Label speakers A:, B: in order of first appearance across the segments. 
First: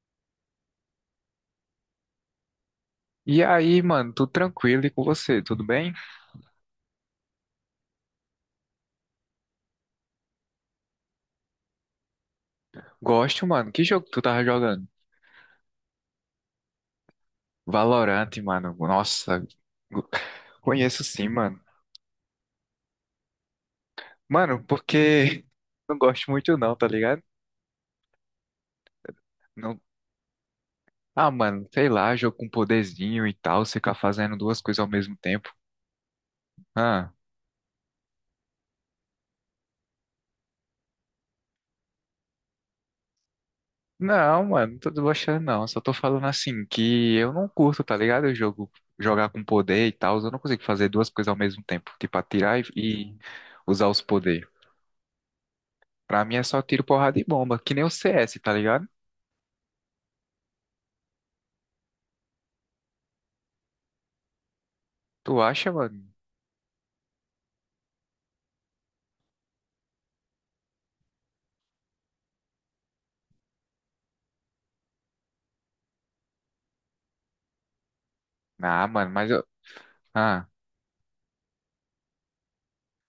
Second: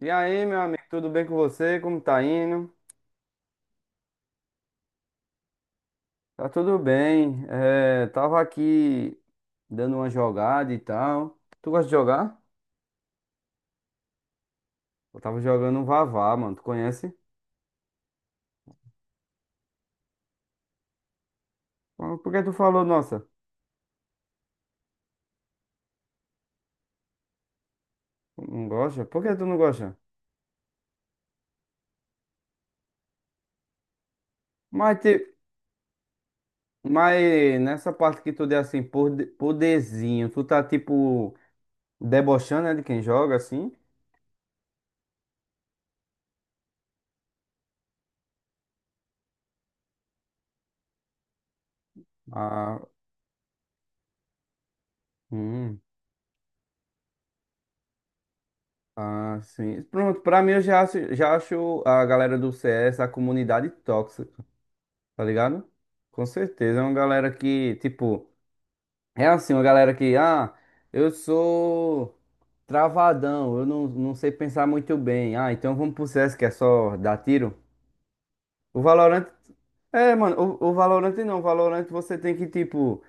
A: E aí, meu amigo, tudo bem com você? Como tá indo?
B: E aí, mano, tudo tranquilo e com você, tudo bem?
A: Tá tudo bem. É, tava aqui dando uma jogada e tal. Tu gosta de jogar?
B: Gosto, mano. Que jogo que tu tava jogando?
A: Eu tava jogando um Vavá, mano. Tu conhece?
B: Valorant, mano. Nossa, go- conheço sim, mano.
A: Por que tu falou, nossa,
B: Mano, porque não gosto muito não, tá ligado?
A: não gosta? Por que tu não
B: Não.
A: gosta?
B: Ah, mano, sei lá, jogo com poderzinho e tal, você ficar fazendo duas coisas ao
A: Mas,
B: mesmo
A: te-
B: tempo. Ah,
A: mas nessa parte que tu deu assim, poderzinho, tu tá tipo debochando, né, de quem joga assim?
B: não, mano, não tô debochando não, só tô falando assim que eu não curto, tá ligado? Eu jogo jogar com poder e tal, eu não consigo fazer duas coisas ao mesmo tempo, tipo atirar e
A: Ah,
B: e usar os poderes.
A: hum.
B: Pra mim é só tiro, porrada e bomba, que nem o CS, tá ligado?
A: Ah, sim. Pronto, pra mim eu já acho, a galera do CS, a comunidade tóxica. Tá
B: Tu
A: ligado?
B: acha, mano?
A: Com certeza. É uma galera que, tipo, é assim, uma galera que, eu sou travadão, eu não sei pensar muito bem. Ah, então vamos pro CS que é só dar tiro. O
B: Ah, mano,
A: Valorant.
B: mas eu.
A: É,
B: Ah,
A: mano, o Valorant não. O Valorant você tem que, tipo.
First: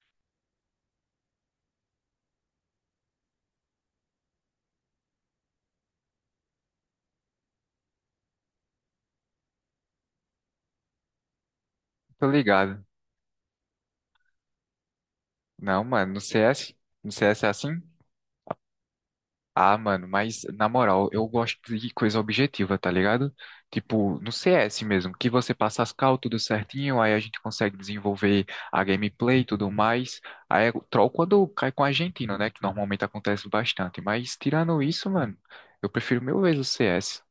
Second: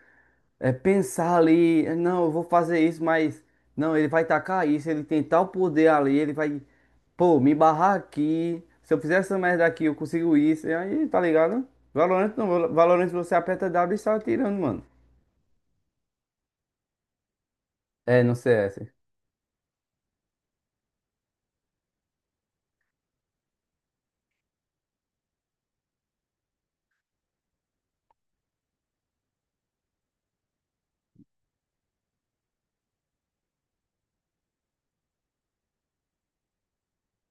A: É pensar ali, não, eu vou fazer isso, mas não, ele vai tacar isso, ele tem tal poder ali, ele vai, pô, me barrar aqui. Se eu fizer essa merda aqui, eu consigo isso. E aí, tá ligado?
B: tô
A: Valorant não,
B: ligado.
A: Valorant você aperta W e sai atirando, mano.
B: Não, mano, no CS? No CS é assim?
A: É, no CS.
B: Ah, mano, mas na moral, eu gosto de coisa objetiva, tá ligado? Tipo, no CS mesmo, que você passa as cal, tudo certinho, aí a gente consegue desenvolver a gameplay e tudo mais. Aí é o troll quando cai com o argentino, né? Que normalmente acontece bastante. Mas tirando isso, mano, eu prefiro mil vezes o CS.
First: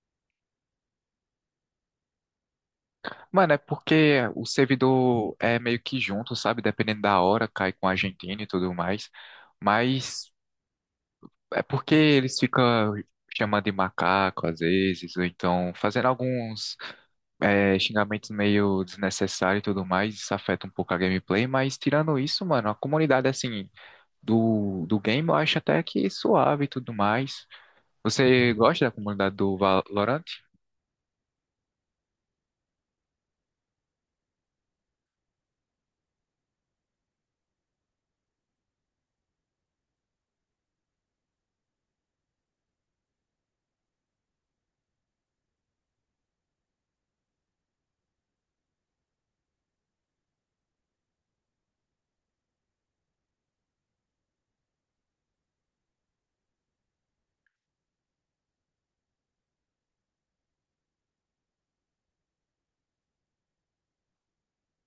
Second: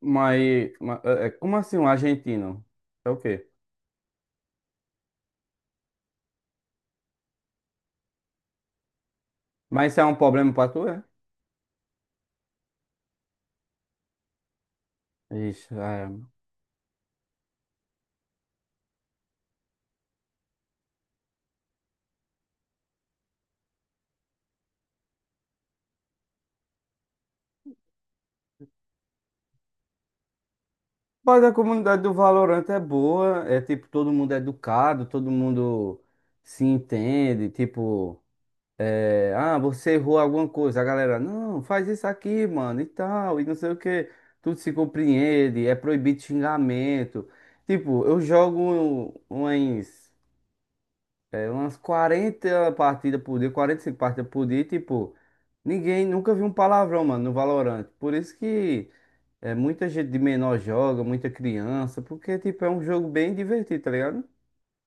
A: É, como assim um argentino? É o quê?
B: Mano, é porque o servidor é meio que junto, sabe? Dependendo da hora, cai com a Argentina e tudo mais.
A: Mas isso é um
B: Mas
A: problema pra tu, é?
B: é porque eles ficam chamando de macaco às vezes, ou então
A: Ixi,
B: fazendo
A: é.
B: alguns xingamentos meio desnecessários e tudo mais. Isso afeta um pouco a gameplay, mas tirando isso, mano, a comunidade assim do game eu acho até que suave e tudo mais. Você gosta da comunidade do Valorant?
A: Mas a comunidade do Valorant é boa, é tipo, todo mundo é educado, todo mundo se entende, tipo. É, você errou alguma coisa, a galera, não, faz isso aqui, mano, e tal, e não sei o que, tudo se compreende, é proibido xingamento. Tipo, eu jogo umas, umas 40 partidas por dia, 45 partidas por dia, e, tipo, ninguém nunca viu um palavrão, mano, no Valorant. Por isso que é, muita gente de menor joga, muita criança, porque, tipo, é um jogo bem divertido, tá ligado?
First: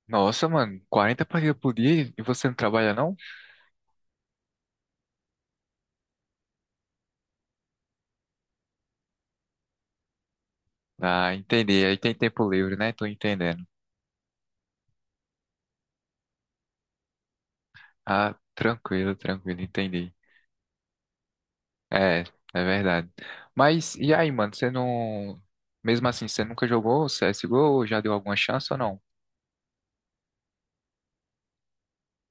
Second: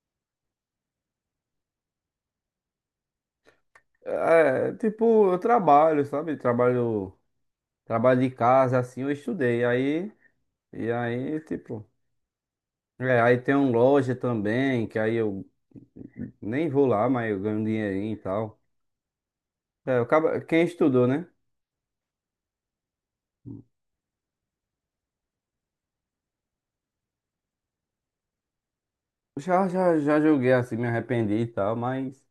B: Nossa, mano, 40 partidas por dia e você não trabalha não?
A: É, tipo, eu trabalho, sabe? Trabalho. Trabalho de casa, assim, eu estudei. Aí, e
B: Ah,
A: aí,
B: entendi.
A: tipo.
B: Aí tem tempo livre, né? Tô
A: É, aí tem
B: entendendo.
A: uma loja também, que aí eu nem vou lá, mas eu ganho um dinheirinho e
B: Ah,
A: tal.
B: tranquilo, tranquilo,
A: É,
B: entendi.
A: quem estudou, né?
B: É, é verdade. Mas e aí, mano, você não. Mesmo assim, você nunca jogou CSGO? Já deu alguma chance ou não?
A: Já joguei assim, me arrependi e tal, mas.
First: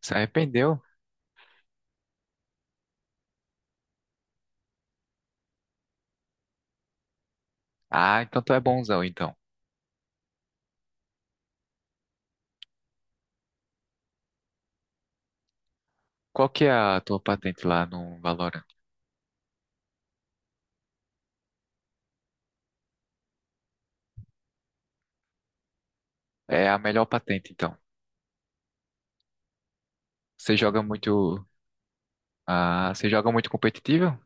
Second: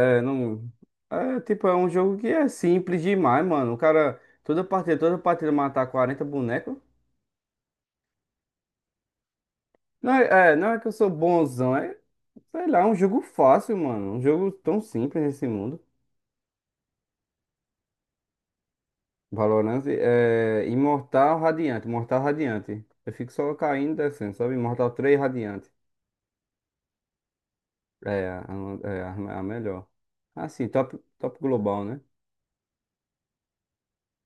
B: Se
A: não.
B: arrependeu?
A: É, tipo, é um jogo que é simples demais, mano. O cara, toda partida matar 40 bonecos.
B: Ah, então tu é bonzão, então.
A: Não é que eu sou bonzão, é, sei lá, é um jogo fácil, mano. Um jogo tão simples nesse mundo.
B: Qual que é a tua patente lá no Valorant?
A: Valorant é Imortal Radiante, Imortal Radiante. Eu fico só caindo e descendo, sabe? Imortal 3 Radiante.
B: É a melhor patente, então.
A: É a melhor.
B: Você
A: Assim,
B: joga
A: top, top
B: muito.
A: global, né?
B: Ah, você joga muito competitivo?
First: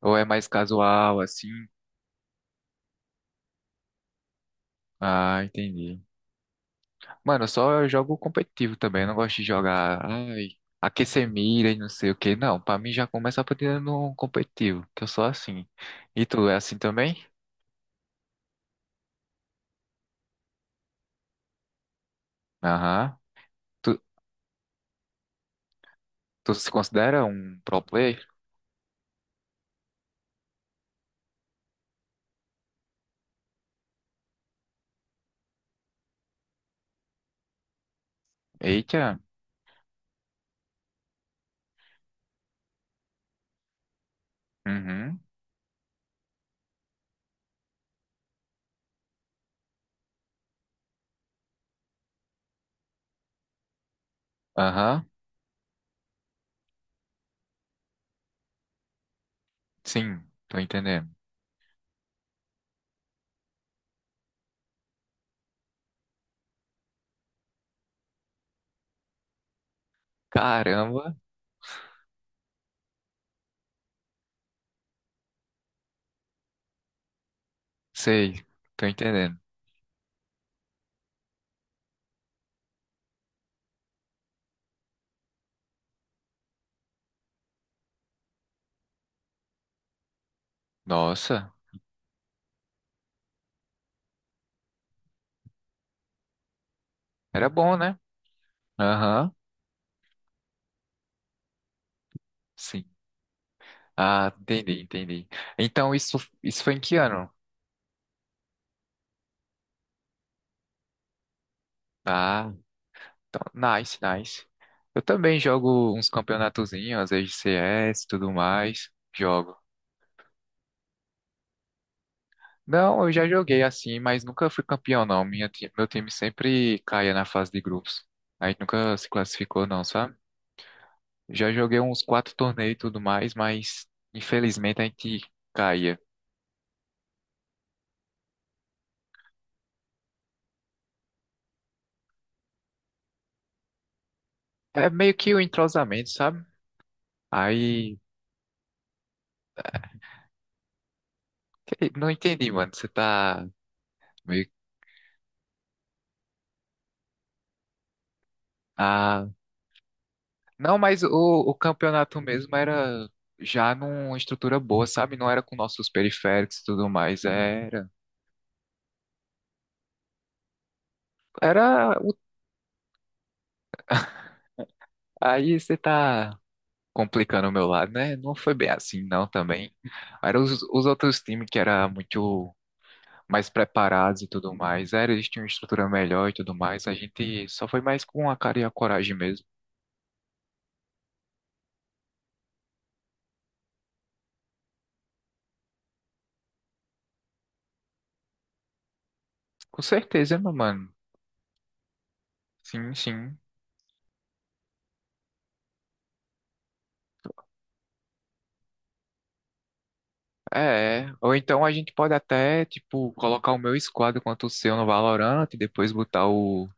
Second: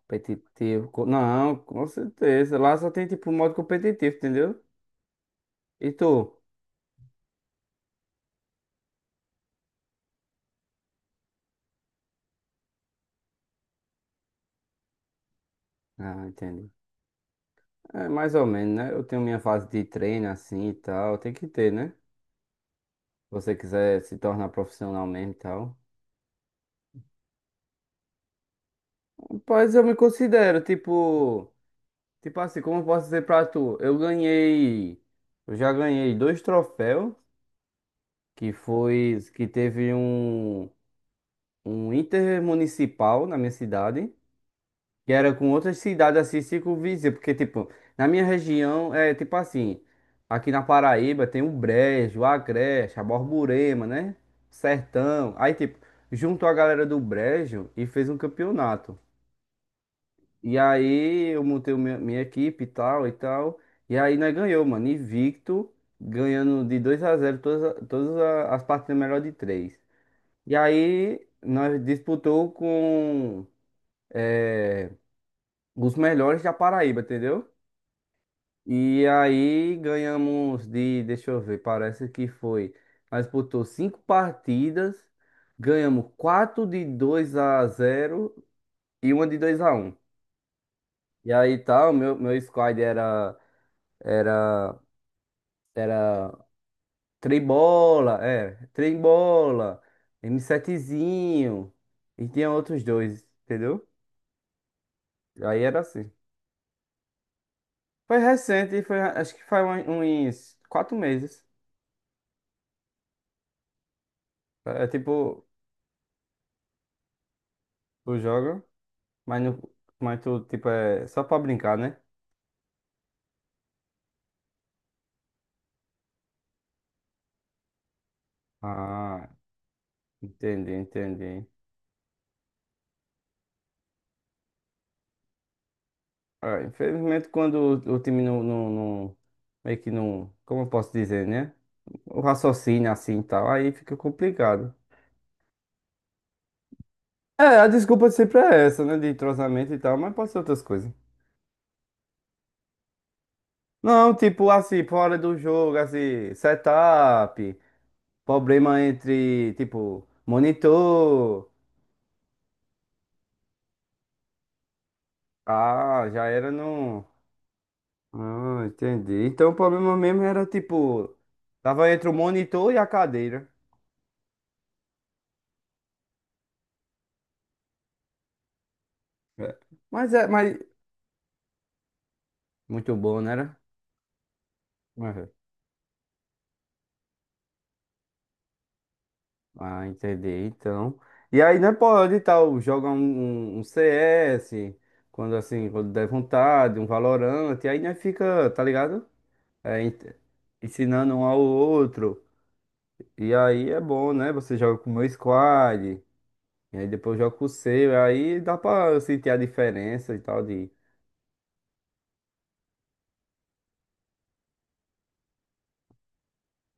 B: Ou é mais casual, assim?
A: Não, com certeza. Lá só tem tipo modo competitivo, entendeu?
B: Ah,
A: E
B: entendi.
A: tu?
B: Mano, eu só jogo competitivo também. Eu não gosto de jogar, ai, aquecer mira e não sei o que. Não, pra mim já começa a partir no competitivo, que eu sou assim.
A: Ah,
B: E tu é
A: entendi.
B: assim também?
A: É mais ou menos, né? Eu tenho minha fase de treino assim e tal. Tem que ter, né? Se
B: Aham.
A: você
B: Tu,
A: quiser se tornar profissional mesmo e tal.
B: tu se considera um pro player?
A: Rapaz, eu me considero, tipo. Tipo assim, como eu posso dizer pra tu? Eu ganhei. Eu já ganhei dois troféus. Que foi.
B: Eita.
A: Que teve um. Um intermunicipal na minha cidade. Que
B: Uhum.
A: era com outras cidades assim, circunvizinhas. Porque, tipo, na minha região é tipo assim. Aqui na Paraíba tem o Brejo, o Agreste, a Borborema, né?
B: Aham.
A: Sertão. Aí, tipo, juntou a galera do Brejo e fez um campeonato.
B: Sim,
A: E
B: tô entendendo.
A: aí eu montei minha equipe e tal e tal. E aí nós ganhou, mano. Invicto, ganhando de 2-0 todas as partidas melhor de três. E
B: Caramba.
A: aí nós disputou com eh, os melhores da Paraíba, entendeu?
B: Sei, tô
A: E
B: entendendo.
A: aí ganhamos de, deixa eu ver, parece que foi. Nós disputou cinco partidas, ganhamos quatro de 2-0 e uma de 2-1. E
B: Nossa,
A: aí tal, meu squad era. Era, era
B: era bom, né?
A: Trembola, é,
B: Aham.
A: Trembola, m 7 e tinha outros
B: Sim.
A: dois, entendeu?
B: Ah, entendi, entendi.
A: Aí era
B: Então
A: assim.
B: isso foi em que ano?
A: Foi recente, foi, acho que foi uns 4 meses.
B: ah Então, nice, nice.
A: É
B: Eu também
A: tipo,
B: jogo uns campeonatozinhos, às vezes CS e
A: tu
B: tudo
A: joga,
B: mais.
A: mas,
B: Jogo.
A: não, mas tu, tipo, é só pra brincar, né?
B: Não, eu já joguei assim, mas nunca fui campeão, não. Meu time sempre caía na fase de grupos. A gente nunca se
A: Ah,
B: classificou, não, sabe?
A: entendi, entendi.
B: Já joguei uns quatro torneios e tudo mais, mas infelizmente a gente caía.
A: É, infelizmente, quando o time não, não meio que não, como eu posso dizer, né? O raciocínio assim e tal, aí fica complicado.
B: É meio que o entrosamento, sabe?
A: É, a
B: Aí,
A: desculpa sempre é essa, né? De entrosamento e tal, mas pode ser outras coisas.
B: não entendi, mano. Você tá
A: Não, tipo
B: meio.
A: assim, fora do jogo, assim, setup, problema
B: ah,
A: entre, tipo,
B: Não, mas o,
A: monitor.
B: o campeonato mesmo era já numa estrutura boa, sabe? Não era com nossos
A: Ah, já era
B: periféricos e tudo
A: no.
B: mais. Era.
A: Ah, entendi. Então o problema mesmo era, tipo, tava
B: Era.
A: entre o monitor e a cadeira.
B: Aí você tá complicando o meu lado, né? Não foi bem assim, não,
A: É.
B: também.
A: Mas é,
B: Eram
A: mas.
B: os outros times que era muito
A: Muito bom,
B: mais
A: né?
B: preparados e tudo mais. Era,
A: Era?
B: eles tinham uma estrutura melhor e tudo mais. A gente só foi mais com a cara e a coragem mesmo.
A: Ah, entendi. Então. E aí, né, pode e tal, joga um, um CS, quando assim, quando der vontade, um Valorant, e aí, né, fica, tá ligado? É,
B: Com certeza, meu mano.
A: ensinando um ao outro.
B: Sim,
A: E
B: sim.
A: aí é bom, né? Você joga com o meu squad, e aí depois joga com o seu, e aí dá pra eu sentir a diferença e tal de.
B: É, é. Ou então a gente pode até, tipo, colocar o meu squad contra o seu no Valorant e depois botar o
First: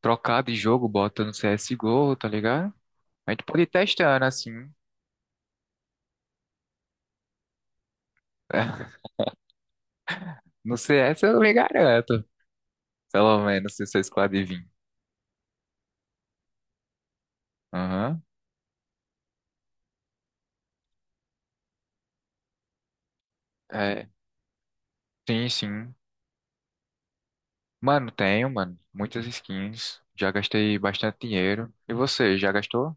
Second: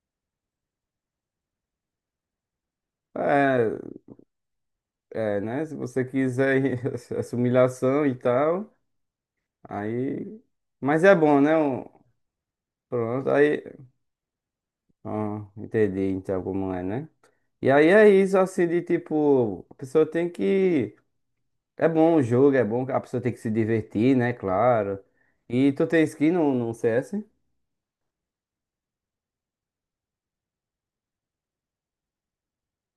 B: trocar de jogo, bota no CSGO, tá ligado? A gente pode ir
A: É,
B: testando assim.
A: é, né? Se você quiser essa humilhação e tal, aí.
B: No
A: Mas é
B: CS
A: bom,
B: eu lhe
A: né?
B: garanto,
A: Pronto,
B: pelo
A: aí.
B: menos se o seu squad vir.
A: Ah, entendi então como é, né? E aí é
B: Aham.
A: isso, assim, de tipo, a pessoa tem que. É bom o jogo, é bom, que a pessoa tem que se
B: É,
A: divertir, né? Claro.
B: sim,
A: E tu
B: sim.
A: tem skin no, CS?
B: Mano, tenho, mano, muitas skins. Já gastei bastante dinheiro. E você, já gastou?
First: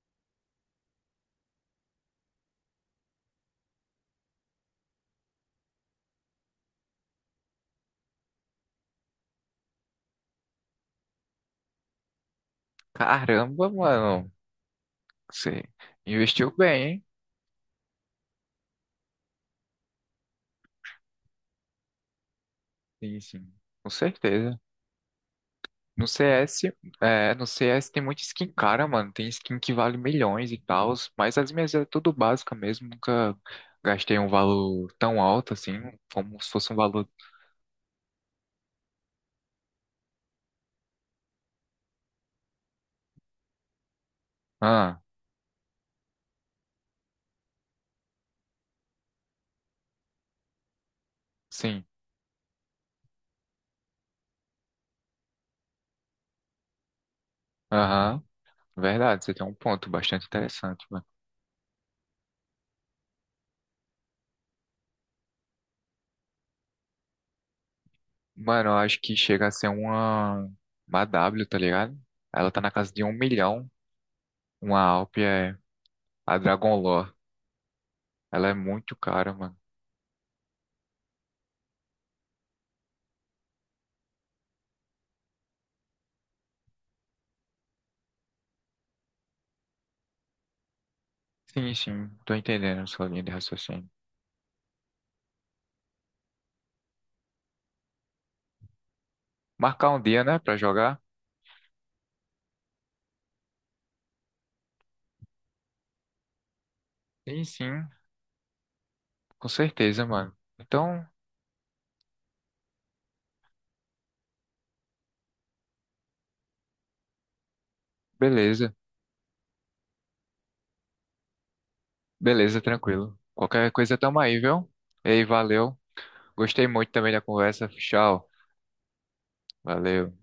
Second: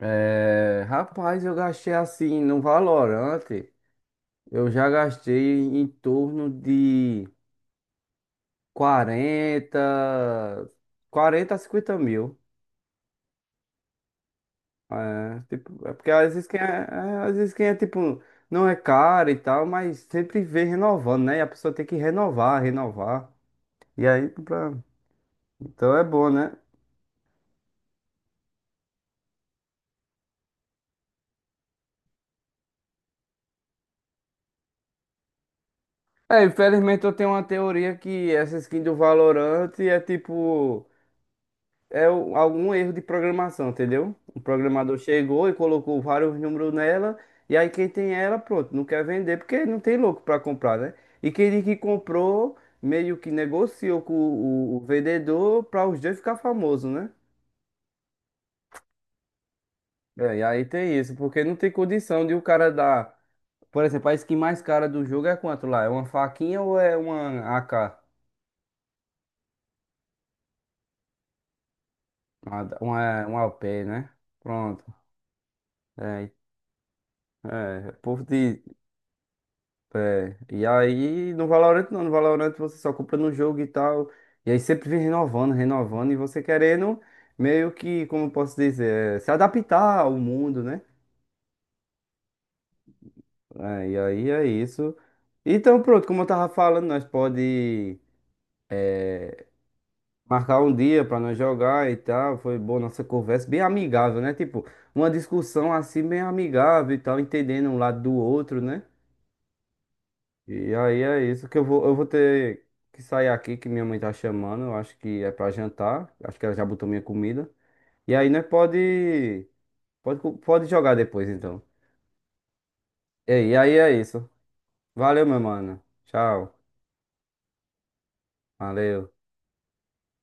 A: É, rapaz, eu gastei assim no valorante. Eu já gastei em torno de 40 40 a 50 mil.
B: Caramba, mano,
A: É,
B: você
A: tipo, é porque às vezes
B: investiu
A: quem é,
B: bem,
A: é, às vezes quem é tipo, não é caro e tal, mas sempre vem renovando, né? E a pessoa tem que renovar,
B: hein? Sim,
A: renovar.
B: sim, com
A: E aí,
B: certeza.
A: pra... então é
B: No
A: bom, né?
B: CS, é, no CS tem muita skin cara, mano. Tem skin que vale milhões e tal, mas as minhas é tudo básica mesmo. Nunca gastei um valor tão alto assim, como
A: É,
B: se fosse um
A: infelizmente
B: valor.
A: eu tenho uma teoria que essa skin do Valorant é tipo. É algum erro de programação, entendeu? O programador
B: Ah,
A: chegou e colocou vários números nela, e aí quem tem ela, pronto, não quer vender porque não tem louco para comprar, né? E quem diz que
B: sim.
A: comprou, meio que negociou com o vendedor para os dois ficar famoso, né?
B: Aham. Verdade, você tem um ponto bastante
A: É, e aí
B: interessante,
A: tem
B: mano.
A: isso, porque não tem condição de o cara dar. Por exemplo, a skin mais cara do jogo é quanto lá? É uma faquinha ou é uma AK?
B: Mano, eu acho que chega a ser uma W, tá ligado? Ela tá
A: Uma,
B: na casa de um
A: uma, uma
B: milhão.
A: OP, né?
B: Uma
A: Pronto.
B: Alp é
A: É,
B: a Dragon Lore.
A: é, o povo
B: Ela é
A: diz.
B: muito cara, mano.
A: É, e aí no Valorant não, no Valorant você só compra no jogo e tal, e aí sempre vem renovando, renovando, e você querendo meio que, como eu posso dizer, é, se adaptar ao mundo, né?
B: Sim, sim, tô entendendo a sua linha de
A: É,
B: raciocínio.
A: e aí é isso. Então pronto, como eu tava falando, nós pode
B: Marcar um dia, né, pra
A: marcar um
B: jogar.
A: dia pra nós jogar e tal, foi boa nossa conversa, bem amigável, né? Tipo, uma discussão assim bem amigável e tal,
B: Sim,
A: entendendo um
B: sim,
A: lado do outro, né?
B: com certeza, mano.
A: E aí
B: Então,
A: é isso que eu vou ter que sair aqui, que minha mãe tá chamando, eu acho que é pra jantar, acho que ela já botou minha comida. E aí, né,
B: beleza.
A: pode jogar depois, então.
B: Beleza, tranquilo.
A: E
B: Qualquer
A: aí é
B: coisa, tamo
A: isso.
B: aí, viu? Ei,
A: Valeu, meu
B: valeu.
A: mano. Tchau.
B: Gostei muito também da conversa. Tchau.
A: Valeu.
B: Valeu.